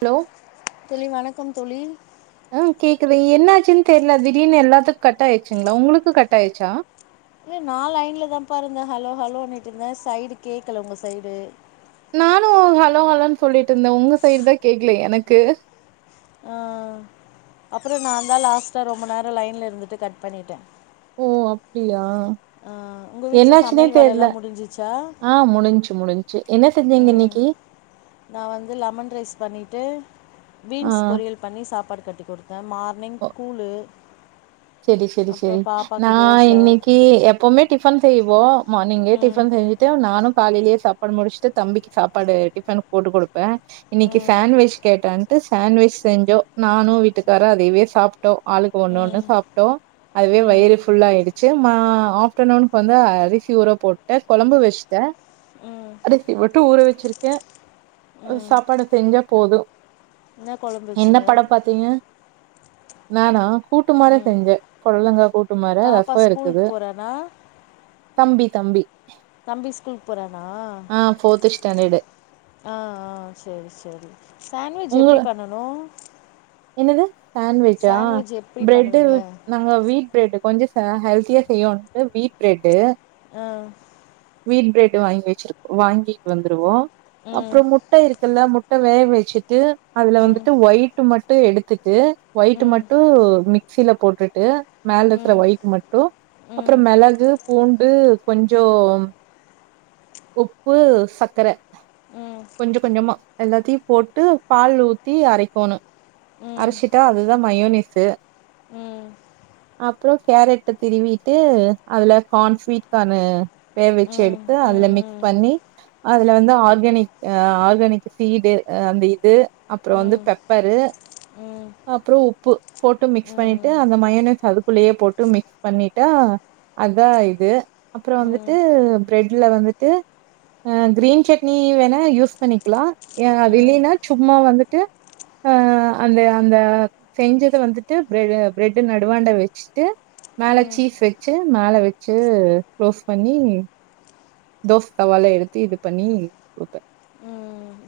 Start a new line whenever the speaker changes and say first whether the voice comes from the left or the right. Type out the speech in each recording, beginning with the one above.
right: Hello
left: தோழி வணக்கம் தோழி
right: அ கேக்குறது என்னாச்சுன்னு தெரியல திடீர்னு எல்லாத்துக் கட் ஆயிடுச்சுங்களா உங்களுக்கு கட்டாயிடுச்சா
left: ஏ நா லைனல தாப்பா இருந்தே ஹலோ ஹலோன்னுட்டு இருந்தே சைடு கேட்கல உங்க சைடு
right: நானும் ஹலோ ஹலோன்னு சொல்லிட்டு இருந்தே உங்க சைடு தா கேக்கல எனக்கு
left: ஆ அப்புறோ நாதா லாஸ்ட்டா ரொம்ப நேரோ லைன்ல இருந்துட்டு கட் பண்ணிட்டே
right: ஓ அப்டியா
left: அ உங்க வீட்ல
right: என்னாச்சுன்னே
left: சமையல் வேலெல்லா
right: தெர்ல
left: முடிஞ்சிச்சா
right: ஆ முடிஞ்சு முடிஞ்சு என்ன செஞ்சீங்க
left: ம்
right: இன்னைக்கு
left: நா வந்து லெமன் ரைஸ் பண்ணிட்டு
right: ஆ
left: பீன்ஸ் பொரியல் பண்ணி சாப்பாடு கட்டி கொடுத்துேன் அ மார்னிங்
right: ஓ
left: ஸ்கூல்லு
right: செரி செரி நா இன்னைக்கி எப்பவுமே டிபன் செய்வோ மார்னிங்கே டிப்
left: ம்
right: இருந்துட்டு நானு காலையிலயே சாப்பாடு முடிச்சுட்டு தம்பிக்கு சாப்பாடு டிஃபன் போட்டு கொடுத்திட்டு ட்ட இன்னைக்கி
left: ம்
right: சண்டவிச் கேட்டான் சாண்வெச் செஞ்சோ நானு வீட்டுக்காரு அதவே சாப்பிட்டோ ஆளுக்கு ஒண்ணு ஒண்ணு
left: ம்
right: சாப்ட் ஹலோ அதுவே
left: ம்
right: வயிறு ஃபுல்லா ஆயிடுச்சு ட்டு மா ஆப்டர் நூனுக்கு வந்து அரிசி ஊர போட்டே கொழம்பு வச்சு த
left: ம்
right: அருசி மட்டு ஊற வச்சிருக்கே
left: ம்
right: சாப்பாடு செஞ்சா போது
left: என்ன கொழம்பு
right: என்ன
left: வச்சீங்க
right: படம் பாத்தீங்க நானா கூட்டு மாரி
left: ம்
right: செஞ்ச பொடலங்காய் கூட்டு மார
left: பாப்பா
right: ரசோ
left: ஸ்கூலுக்கு
right: இருக்குது
left: போறானா
right: தம்பி தம்பி
left: தம்பி ஸ்கூலுக்கு போறானா
right: ஆ ஃபோர்த்து ஸ்டாண்டர்டு
left: ஆ ஆ செரி செரி சாண்ட்விச்
right: உங்க
left: எப்படி பண்ணனு
right: என்னது சாண்வெச்சா
left: சாண்ட்விச் எப்டி
right: பிரெட்
left: பண்ணுவீங்க
right: நாங்க வீட் பிரெட் கொஞ்சோ ஹெல்த்தியா செய்யோண்ட்டு வீட் பிரெட்டு
left: அ
right: வீட் பிரெட் வாங்கி வச்சிருக்கோ வாங்கிட்டு வந்துருவோ
left: ம்
right: அப்புறோ முட் முட்ட இருக்குல்ல முட்ட வேக வச்சுட்டு அதுல
left: ம்
right: வந்துட்டு ஒயிட்டு மட் ட்ரு எடுத்துட்டு
left: ம்
right: ஒயிட்
left: ம்
right: மட்டு மிக்சியில போட்டுட்டு மேலருக்கற
left: ம்
right: ஒயிட் மட்டு அப்புறோ
left: ம்
right: மிளகு பூண்டு கொஞ்சோ உப்பு சக்கர
left: ம் ம்
right: கொஞ்சோ கொஞ்சமா எல்லாத்தையு போட்டு பால்ல ஊத்தி அரைக்கணு
left: ம்
right: அரைச்சிட்டா அதுதா மயோனிஸு
left: ம்
right: அப்புறோ கேரட் திருவிட்டு அதுல கார்ன் ஸ்வீட்கானு
left: ம்
right: வேவெச்சு
left: ம் ம் ம்
right: எடுத்து அதுல மிக்ஸ் பண்ணி அதுல வந்து ஆர்கானிக் அ ஆர்கானிக் சீடு அந்த இது அப்புறோ வந்து பெப்பரு அப்புறோ உப்பு போட்டு மிக்ஸ் பண்ணிட்டு அந்த மையனஸ் அதுக்குள்ளயே போட்டு மிக்ஸ் பண்ணிட்டா அதா இது அப்புறோ வந்துட்டு
left: ம் ம்
right: பிரெட்ல வந்துட்டு அ கிரீன் சட்னி வேணா யூஸ் பண்ணிக்கலா அது
left: ம்
right: இல்லன்னா சும்மா வந்துட்டு ஆ அந்த அந்த செஞ்சத வந்துட்டு பிர பிரெட்டு நடுவாண்ட வச்சுட்டு மேலே சீஸ் வச்சு மேலே வச்சு க்ளோஸ் பண்ணி தோச தவால எடுத்து இது பண்ணிப்ப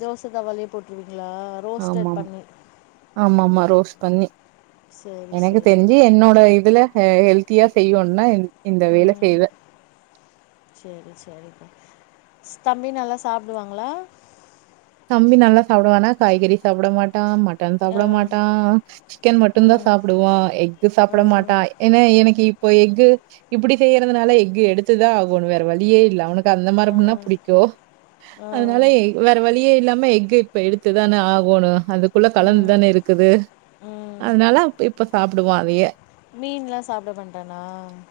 left: தோசை தவாலயே போட்டுருவீங்களா ரோஸ்டட் பண்ணு
right: ஆமா ஆமா ரோஸ் பண்ணி
left: சரி
right: எனக்கு தெரிஞ்சு
left: சரிப்பா
right: என்னோட இதுல ஹெல்த் த்தியா செய்வோம்னா இந் இந்த வேல
left: ம்
right: செய்வே
left: தம்பி நல்லா சாப்பிடுவாங்களா
right: தம்பி நல்லா சாப்படுவானா காய்கறி சாப்பிட மாட் டா மட்டன்
left: ஆ
right: சாப்ட மாட்டா சிக்கன் மட்டுந்தா
left: ம்
right: சாப்டுவா எக் இங்க
left: ஆ
right: சாப்பிட மாட்டான் ஏன்னா எனக்கு இப்போ எக்கு இப்டி செய்றதுனால எக்கு எடுத்துதா ஆகணு வேற வழியே இல்லை அவனுக்கு அந்த
left: ஆ
right: மாரினா பிடிக்கு
left: ஆ
right: அதனாலே வேற வழி வழியே இல்லாம எக்கு இப்ப எடுத்துதானே ஆகோணு அதுக்குள்ள
left: ம்
right: கலந்துதானே இருக்குது
left: ம்
right: அதனால அப் இப்ப சாப்பிடுவான் அதய
left: மீன்லா சாப்ட மாட்டானா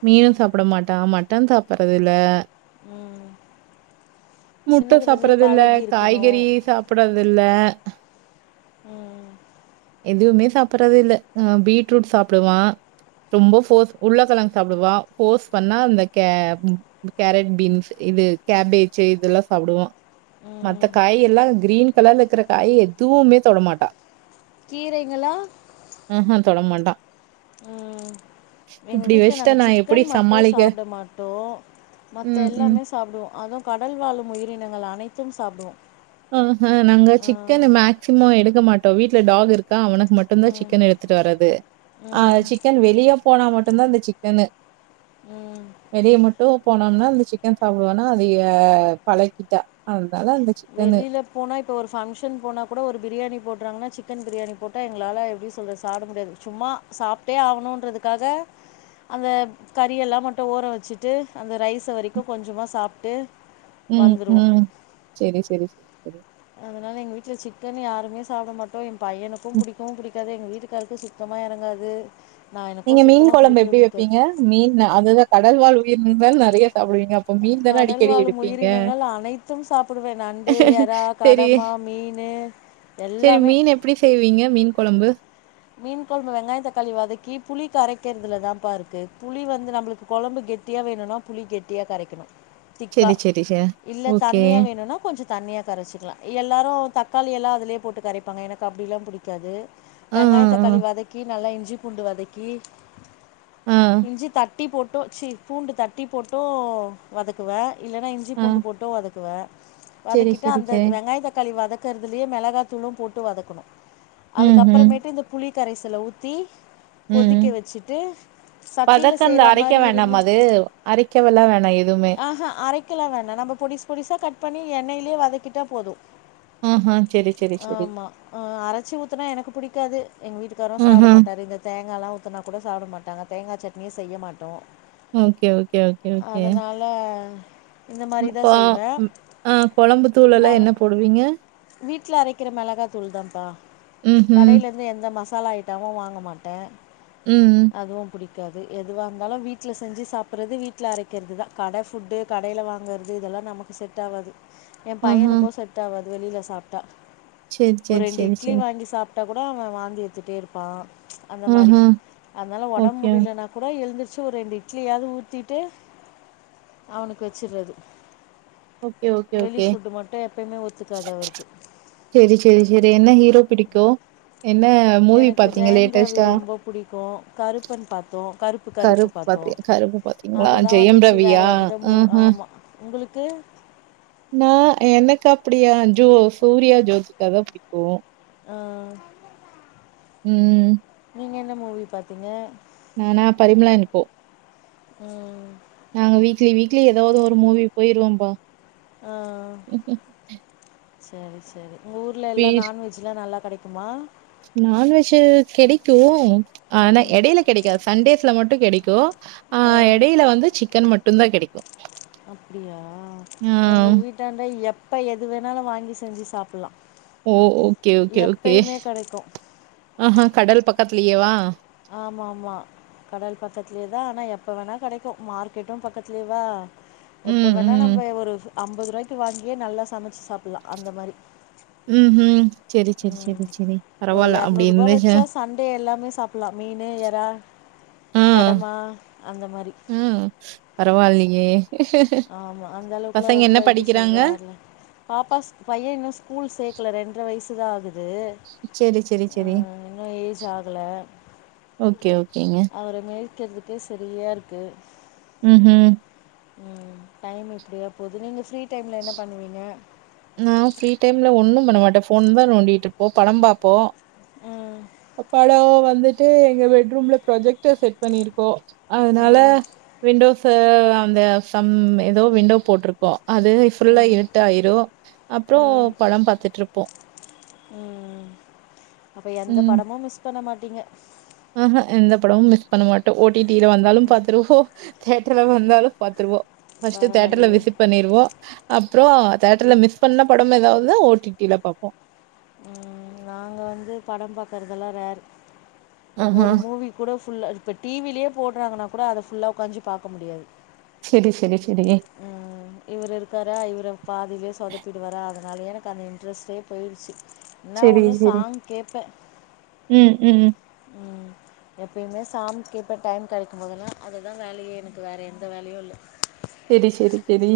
right: மீனு சாப்ட மாட்டா மட்டன் சாப்றதில்ல
left: ம்
right: முட்ட
left: சின்னதுலேருந்தே
right: சாப்றதில்ல
left: பழகி
right: காய்
left: இருக்கணு
right: சாப்டதில்ல
left: ம்
right: எதுவுமே சாப்டடுறதே இல்ல ஆ பீட்ரூட் சாப்டுவா ரொம்போ போர்ஸ் உள்ளக்கிழங்கு சாப்பிடுவா போர்ஸ் பண்ணா அந்த கே இந்த கேரட் பீன்ஸ் இது கேபேஜு இதெல்லா சாப்பிடுவான் இந்த
left: ம்
right: காய் எல்லா கிரீன் கலர்ல இருக்கிற காய் எதுவுமே தொடமாட்டா
left: கீரைங்களா
right: ம்ஹ் ஹ தொட மாட்டா
left: ம் எங்க வீட்டுல
right: வச்சுட்டா
left: நாங்க
right: நான் எப்படி
left: சிக்கன் மட்டு
right: சமாளிக்க?
left: சாப்பிட மாட்டோ மத்த
right: ம், ம்.
left: எல்லாமே சாப் சாப்டுவோ அதுவு கடல் வாழும் உயிரினங்கள் அனைத்து சாப்டுவோ
right: ஆஹ் ஹ நாங்க
left: ஆ
right: சிக்கனு மேக்சிமம் எடுக்க மாட்டோ வீட்ல டாக் இருக்கா அவனுக் மட்டுந்தா
left: ம்
right: சிக்கன் எடுத்துட்டு வர்து ஆ
left: ம்
right: சிக்கன் வெளிய போனா மட்டுந்தா இந்த சிக்கனு
left: ம்
right: வெளிய மட்டு போனோம்னா இந்த சிக்கன் சாப்பிடுவேனா அதயே பழக்கிட்டா அதனால அந்த சிக்கனு.
left: வெளிலப் போனா இப்போ ஒரு பங்க்ஷன் போனா கூட ஒரு பிரியாணி போடுறாங்கன்னா சிக்கன் பிரியாணி போட்டா எங்களா எப்டி சொல்றது சாப்ட முடியாது சும்மா சாப்ட்டே ஆகணுன்றதுக்காக அந்த கறியெல்லா மட்டு ஓரோ வச்சுட்டு அந்த ரைஸை வரைக்கு கொஞ்சமா சாப்ட்டு
right: ம்
left: வந்துருவோ
right: ம் செரி செரி செரி
left: அதனால எங்க வீட்ல சிக்கன் யாருமே சாப்ட மாட்டோ எ பையனுக்கு
right: ம்.
left: புடிக்கவு புடிக்காது எங்க வீட்டுக் க்காருக்கு சுத்தமா இறங்காது நா
right: நீங்க
left: எனக்கு
right: மீன்
left: சுத்தமா
right: குழம்பு
left: புடிக்கவே
right: எப்படி
left: புடிக்காது
right: வைப்பீங்க? மீன் அதுதா கடல் வாழ் உயரினிங்கள் நெறையா சாப்பிடுவீங்க அப்போ மீன் தானே
left: கடல்
right: அடிக்கடி
left: வாழும்
right: எடுப்பீங்க.
left: உயிரினங்கள் அனைத்து சாப்பிடுவே நண்டு எறா
right: சரி,
left: கடம்பா மீனு எல்லாமே
right: எப்டி செய்வீங்க மீன் குழம்பு
left: மீன் கொழம்பு வெங்காய தக்காளி வதக்கி புளி கரைக்கிறதுலதான்பா இருக்கு புளி வந்து நம்மளுக்கு கொழம்பு கெட் டியா வேணுனா புளி கெட்டியா கரைக்கணு திக்கா
right: சரி, சரி, சரி.
left: இல்ல
right: ஓகே.
left: தண்ணியா வேணுனா கொஞ்ச தண்ணியா கரைச்சிக்கலா எல்லாரு தக்காளி எல்லா அதிலேயே போட்டு கரைப்பாங்க எனக்கு அப்டிலா புடிக்காது
right: ஆ,
left: வெங்காயம் தக்காளி
right: ஆ,
left: வதக்கி நல்லா இஞ்சி பூண்டு வதக்கி
right: ஆ. ஆ,
left: இஞ்சி தட்டி போட்டு சி பூண்டு தட்டி போட்டு வதக்குவே இல்லைன்னா இ ஞ்சி
right: ஆ.
left: பூண்டு போட்டு வதக்குவே
right: செரி
left: வதக்கிட்டு
right: செரி
left: அந்த
right: செரி
left: வெங்காய தக்காளி வதக் க்கிறதலயே மிளகாத்தூளு போட்டு வதக்கணு
right: ம்
left: அதுக்கப்
right: ம்
left: து இந்த புளி கரைசலை ஊத்தி
right: ம்
left: கொதிக்க வச்சுட்டு சட்டியில
right: பதக்கந்த
left: செய்ற
right: அரைக்க
left: மாரி இருந்தா
right: வேண்டாமா அது அரைக்கவெல்லா வேணா எதுவுமே
left: ஆஹா அரைக் க்கல்லா வேண்டா நம்ப பொடிஸ் பொடிஸ்ஸா கட் பண்ணி எண்ணயிலே வதக்கிட்டா போது
right: ஆஹா செரி செரி செரி
left: ஆமா ஆ அரச்சி ஊத்துனா எனக்கு புடிக்காது எங்க வீட்டுக்காரு சாப்ட
right: ஆஹா
left: மாட்டா இந்தத் தேங்கால்லா ஊத்துன்னா குட சாப்புட மாட்டாங்க தேங்கா சட்னியே செய்ய மாட்டோ
right: ஓக்கே ஓக்கே ஒக்கே ஒக்கே
left: ஆ
right: ம் ஆ ம் ஆ கொழம்பு தூள் எல்லா
left: மொள
right: என்ன போடுவீங்க
left: வீட்ல அரைக்கிற மெளகா தூள்தாம்ப்பா
right: ம்ஹும்
left: கடைலேந்து எந்த மசாலா ஐட்டமு வாங்க மாட்டே
right: ம் ம்
left: அதுவு புடிக்காது எதுவாந்தாலு வீட்ல செஞ்சு சாப்பட்றது வீட்ல அரைக்கறதுதா கட ஃபுட்டு கடைல வாங்கறது இதெல்லா நமக்கு செட்டாவாது என்
right: ஆஹா
left: பையனுக்கூ செட்டாவாது வெளில சாப்ட்டா
right: செரி
left: ஒரு
right: செரி
left: ரெண்டு
right: செரி
left: இட்லி
right: செரி
left: வாங்கி சாப் ட்டா கூட அவ வாந்தி எடுத்திட்டேருப்பா அந்த மாரி
right: ஆஹா
left: அதனால ஒடம்
right: ஓகே
left: முடிலனா இப்ப தா எழுந்த்ருச்சு ஒரு ரெண்டு இட்லியாது ஊத்திட்டு அவுனுக்கு வச்சுர்றது
right: ஓகே ஓகே
left: வெளி
right: ஓகே
left: ஃபுட்டு மட்டு எப்பயுமே ஒத்துக்காது அவருக்கு
right: செரி செரி செரி என்ன ஹீரோ பிடிக்கு என்ன மூவி பாத்தீங்க லேட்டஸ்ட்டா
left: புடிக்கு கருப்பன் பாத்தோ கருப்பு கருப்பு பாத்தோ
right: பாத்தி கருப்பு பாத்தீங்களா
left: அதுதா
right: ஜெயம்
left: வந்துச்சு வேற
right: ரவியா
left: எந்த மூ
right: ஆஹா
left: ஆமா உங்களுக்கு
right: நா எனக்கு அப்டியா ஜோ சூர்யா ஜோதிகாதா புடிக்கு
left: ஆ
right: ம்
left: நீங்கென்ன மூவி பாத்தீங்க
right: நா நா பரிமளா என் கோ
left: ம்
right: நாங்க வீக்லி வீக்லி எதாவது ஒரு மூவி போயிருவோம்பா
left: ஆ சரி சரி உங்க ஊர்ல எல்லா நான்வெஜ் ச்சிலா நல்லா கெடைக்குமா
right: நான்வெஜ்ஜு கெடிக்கூ ஆனா
left: ம்
right: எடையில கெடைக்காத் சண்டேஸ்ல மட்டு கெடைக்கூ ஆ எடையில வந்து சிக்கன் மட்டுந்தா கெடைக்கு
left: அப்டியா எங்க வீட்டாண்ட எப்ப எது வேணாலு வாங்கி செஞ்சு சாப்பல்லா
right: ஓ ஓக்கே ஓக்கே ஓக்கே
left: கிடைக்கும்
right: ஆஹா கடல் பக்கத்துலயேவா
left: ஆம்ம ஆம்மா கடல் பக்கத்துலேதா ஆனா எப்ப வேணா கெடைக்கு மார்க்கெட்டு பக்கத்துலேவா எப்ப
right: ம்,
left: வேணா
right: ம்.
left: நம்ப ஒரு அம்பது ரூவாய்க்கி வாங்கியே நல்லா சமச்சு சாப்ல்லா அந்த மாரி
right: ம் ம் செரி செரி
left: ம்.
right: செரி செரி
left: ஒரு ரூ.
right: பரவால்ல அப்டி இந்தக
left: வச்சா சண்டே எல்லாமே சாப் ப்லா மீனு எறா கடமா அந்த மாரி
right: ம் பராவால்லியே
left: ஆமா அந்தளவுக்குலா ரொம்ப எப்டி சொல்றாரு பைய இன்னு ஸ்கூல் சேக்கல ரெண்ட்ர வயசுதா ஆகு து
right: செரி செரி
left: ஆ
right: செரி
left: இன்னு ஏஜ் ஆகல
right: ஓக்கே ஓக்கேங்க
left: அவர மேய்கற்து அதே சரியா இருக்கு
right: ம் ஹூம்
left: ம் டைம் எப்படியோ போது நீங்க ஃப்ரீ டைம்ல என்ன பண்ணுவீங்க
right: நா ஃப்ரீ டைம்ல ஒன்னும் பண்ண மாட்ட ஃபோன் தான் நோண்டிட்ருப்போ படம் பாப்போ
left: ம்
right: அப்பாட வந்துட்டு எங்க பெட்ரூம்ல ப்ரொஜெக்ட செட் பண்ணிருக்கோ அதனால
left: ம்
right: விண்டோஸ் அந்த சம் ஏதோ விண்டோ போட்டிருக்க அது ஃபுல்லா
left: ம்
right: இருட்டு ஆயிரு அப்பற
left: ம்
right: படம் பாத்துட்டு இருப்போ
left: ம் அப்ப எந்த படமு மிஸ் பண்ண மாட்டீங்க
right: ஆஹ்ஹா எந்த படமும் மிஸ் பண்ண மாட்டோ ஓ டி டியில வந்தாலு பாத்துருவோ தேட்டர்ல வந்தாலு பாத்துருவோ பர்ஸ்ட் தேட்டர்ல
left: பரவாயில்லையே
right: விசிட் பண்ணிருவோ அப்பற தேியேட்டர்ல மிஸ் பண்ண படம் ஏதாவது ஓ டி பிலா பாார்ப்போ
left: ம் நாங்க வந்து படம் பாக்கறதெல்லா ரேர் ஒரு மூவி கூட ஃபுல் இப்ப டிவிலயே போடுறாங்கன்ன கூட அத ஃபல்லாக உட்கா்சு பக்க முடியாது
right: சேரி சேரி சேரி
left: ம் ம் இவரு இருக்காரா இவர பாதியிலயே சொதப்பிடுவாரா அதனாலய எனக்கு அந்த இன்ட்ரெஸ்டே போயிடுச்சு என ஒன்னு சாங் கேபே எப்பவுமே சாங் கேப்பே டைம் கிடைக்கு போதல்லா அது தா வேலயே எனக்கு வேறு எந்த வேலையு இல்ல
right: சேரி சேரி சேரி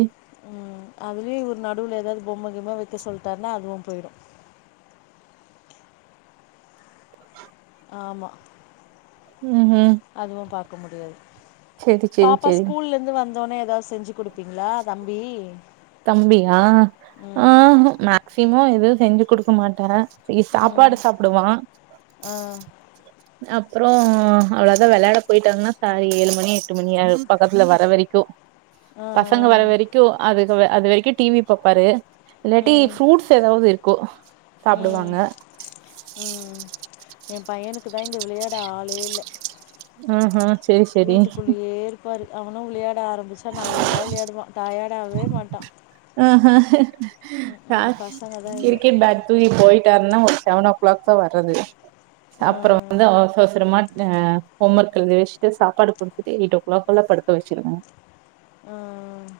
left: ம் அதுலயு இவரு நடுவுல ஏதாவது பொம்ம கிம்ம வைக்க சொல்லிட்டாருனா அதுவு போயிடு ஆமா
right: ம் ம்
left: அதுவு பாக்க முடியாது
right: சரி
left: பாப்பா
right: சரி
left: ஸ்கூல்ல ந்து வந்தோனே ஏதாவது செஞ்சு கொடுப்பீங்களா தம்பி
right: தம்பியா ஆ ஆ
left: ம்
right: மேக்சிமம் எதுவு செஞ்சு கொடுக்க மாட்டே
left: ம்
right: சாப்பாடு சாப்பிடுவா
left: ஆ
right: அப்பறோ அவ்வளதா விளயாட போயிட்ட ஏழுமணி எட்டு மணி பக்கத்துல வர வரைக்கு
left: ஆ
right: பசங்க
left: ஆ
right: வர வரைக்கு அதுக்கு அது வரைக்கு டிவி பாப்பாரு இல்லாட்டி
left: ம்
right: ஃப்ரூட்ஸ் ஏதாவது இருக்கு
left: ம்
right: சாப்பிடுவாங்க
left: ம் என் பையனுக்கு தா இங்க விளையாட ஆளே இல்ல
right: ம்கு
left: வீட்டுக்குள்ளேயே இருப்பாரு அவனு விளையாட ஆரம்பிச்சா நல்லா விளையாடுவா டயர்டவே மாட்டா
right: ஆ
left: ம்ஹூம் பசங்க தா இல்ல
right: கிரிக்கெட் பேட் தூக்கி போயிட்டாருன்னா ஒரு செவன் ஓ கிளாக் தா வர்றது
left: ஆ
right: அப்பற வந்து அவசர அவசரமா த ஹோம்ர்க் எழுத வச்சிட்டு சாப்பாடு குடுத்துட்டு எய்ட் ஓ கிளாக்குல்ல படுக்க வச்சுருவோ
left: ஆ ஆ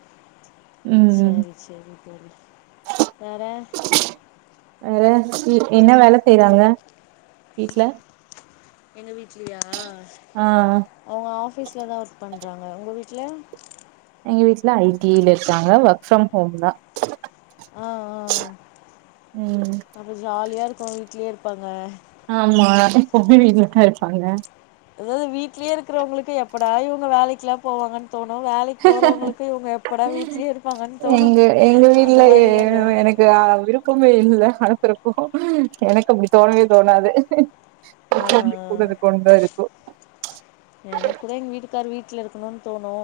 right: ம்
left: சேரி சேரி சேரி வேற
right: வேற என்ன வேலை செய்யறாங்க வீட்டுல
left: எங்க வீட்டு்லையா
right: ஆ ஹ்
left: அ ஆஃபீஸ்லதா ஒர்க் பண்றாங்க உங்க வீட்ல
right: எங்க வீட்டுல ஐடிில இருக்காங்க ஒர்க் ஃப்ரம் ஹோம் தா
left: ஆ ஆ
right: ம்
left: அப்பற ஜாலியா இருக்கு வீட்லயே இருப்பாங்க
right: ஆமா எப்பமே வீட்டுல தா இருப்பாங்க
left: அதாவது வீட்லயே இருக்கிறவங்களுக்கு எப்படா இவங்க வேலைக்கெல்லா போவாங்கன்ன தோணு வேலைக்கு போறவங்களுக்கு இவங்க எப்படா வீட்லயே இருப்பாங்கன்னு தோணு
right: எங்க எங்க
left: அந்த
right: வீட்ல
left: மாரி தானே
right: எனக்கு விருப்பமே இல்ல அனுப்புற போ எனக்கு அப்படி தோணவே தோணாது
left: அ அ
right: கூடது கொண்டுதா இருக்கு
left: எனக் கூட எங்க வீட்டுக் க்கார் வீட்டுல இருக்கணுன தோணு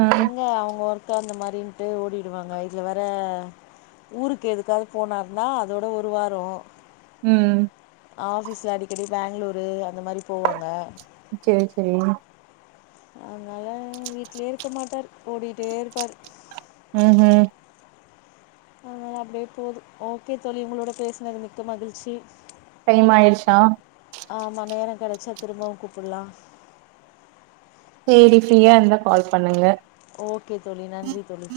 right: ஆ
left: எங்க அவுங்க ஒர்க் சோ அந்த மாரின்ட்டு ஓடிடுவாங்க இதுல வேற ஊருக்கு எதுக்காவது போனாருனா அதோட ஒரு வார
right: ம்
left: ஆஃபீஸ்ல அடிக்கடி பெங்களூரு அந்த மாரி போவாங்க
right: சேர் செரி
left: அதனால வீட்லயே இருக்க மாட்டாரு ஓடிக்கிட்டே இருப்பாரு
right: உஹும்
left: ஆ அப்டியே போது ஓகே தோழி உங்களோட பேசுனது மிக்க மகிழ்ச்சி
right: டைம் ஆயிடுச்சா
left: ஆ அம்மா நேரம் கெடச்சா திரும்பவும் கூப்புல்லா
right: சேரி ஃப்ரீயா இருந்தா கால் பண்ணுங்க
left: ஓகே தோழா நன்றி தோழி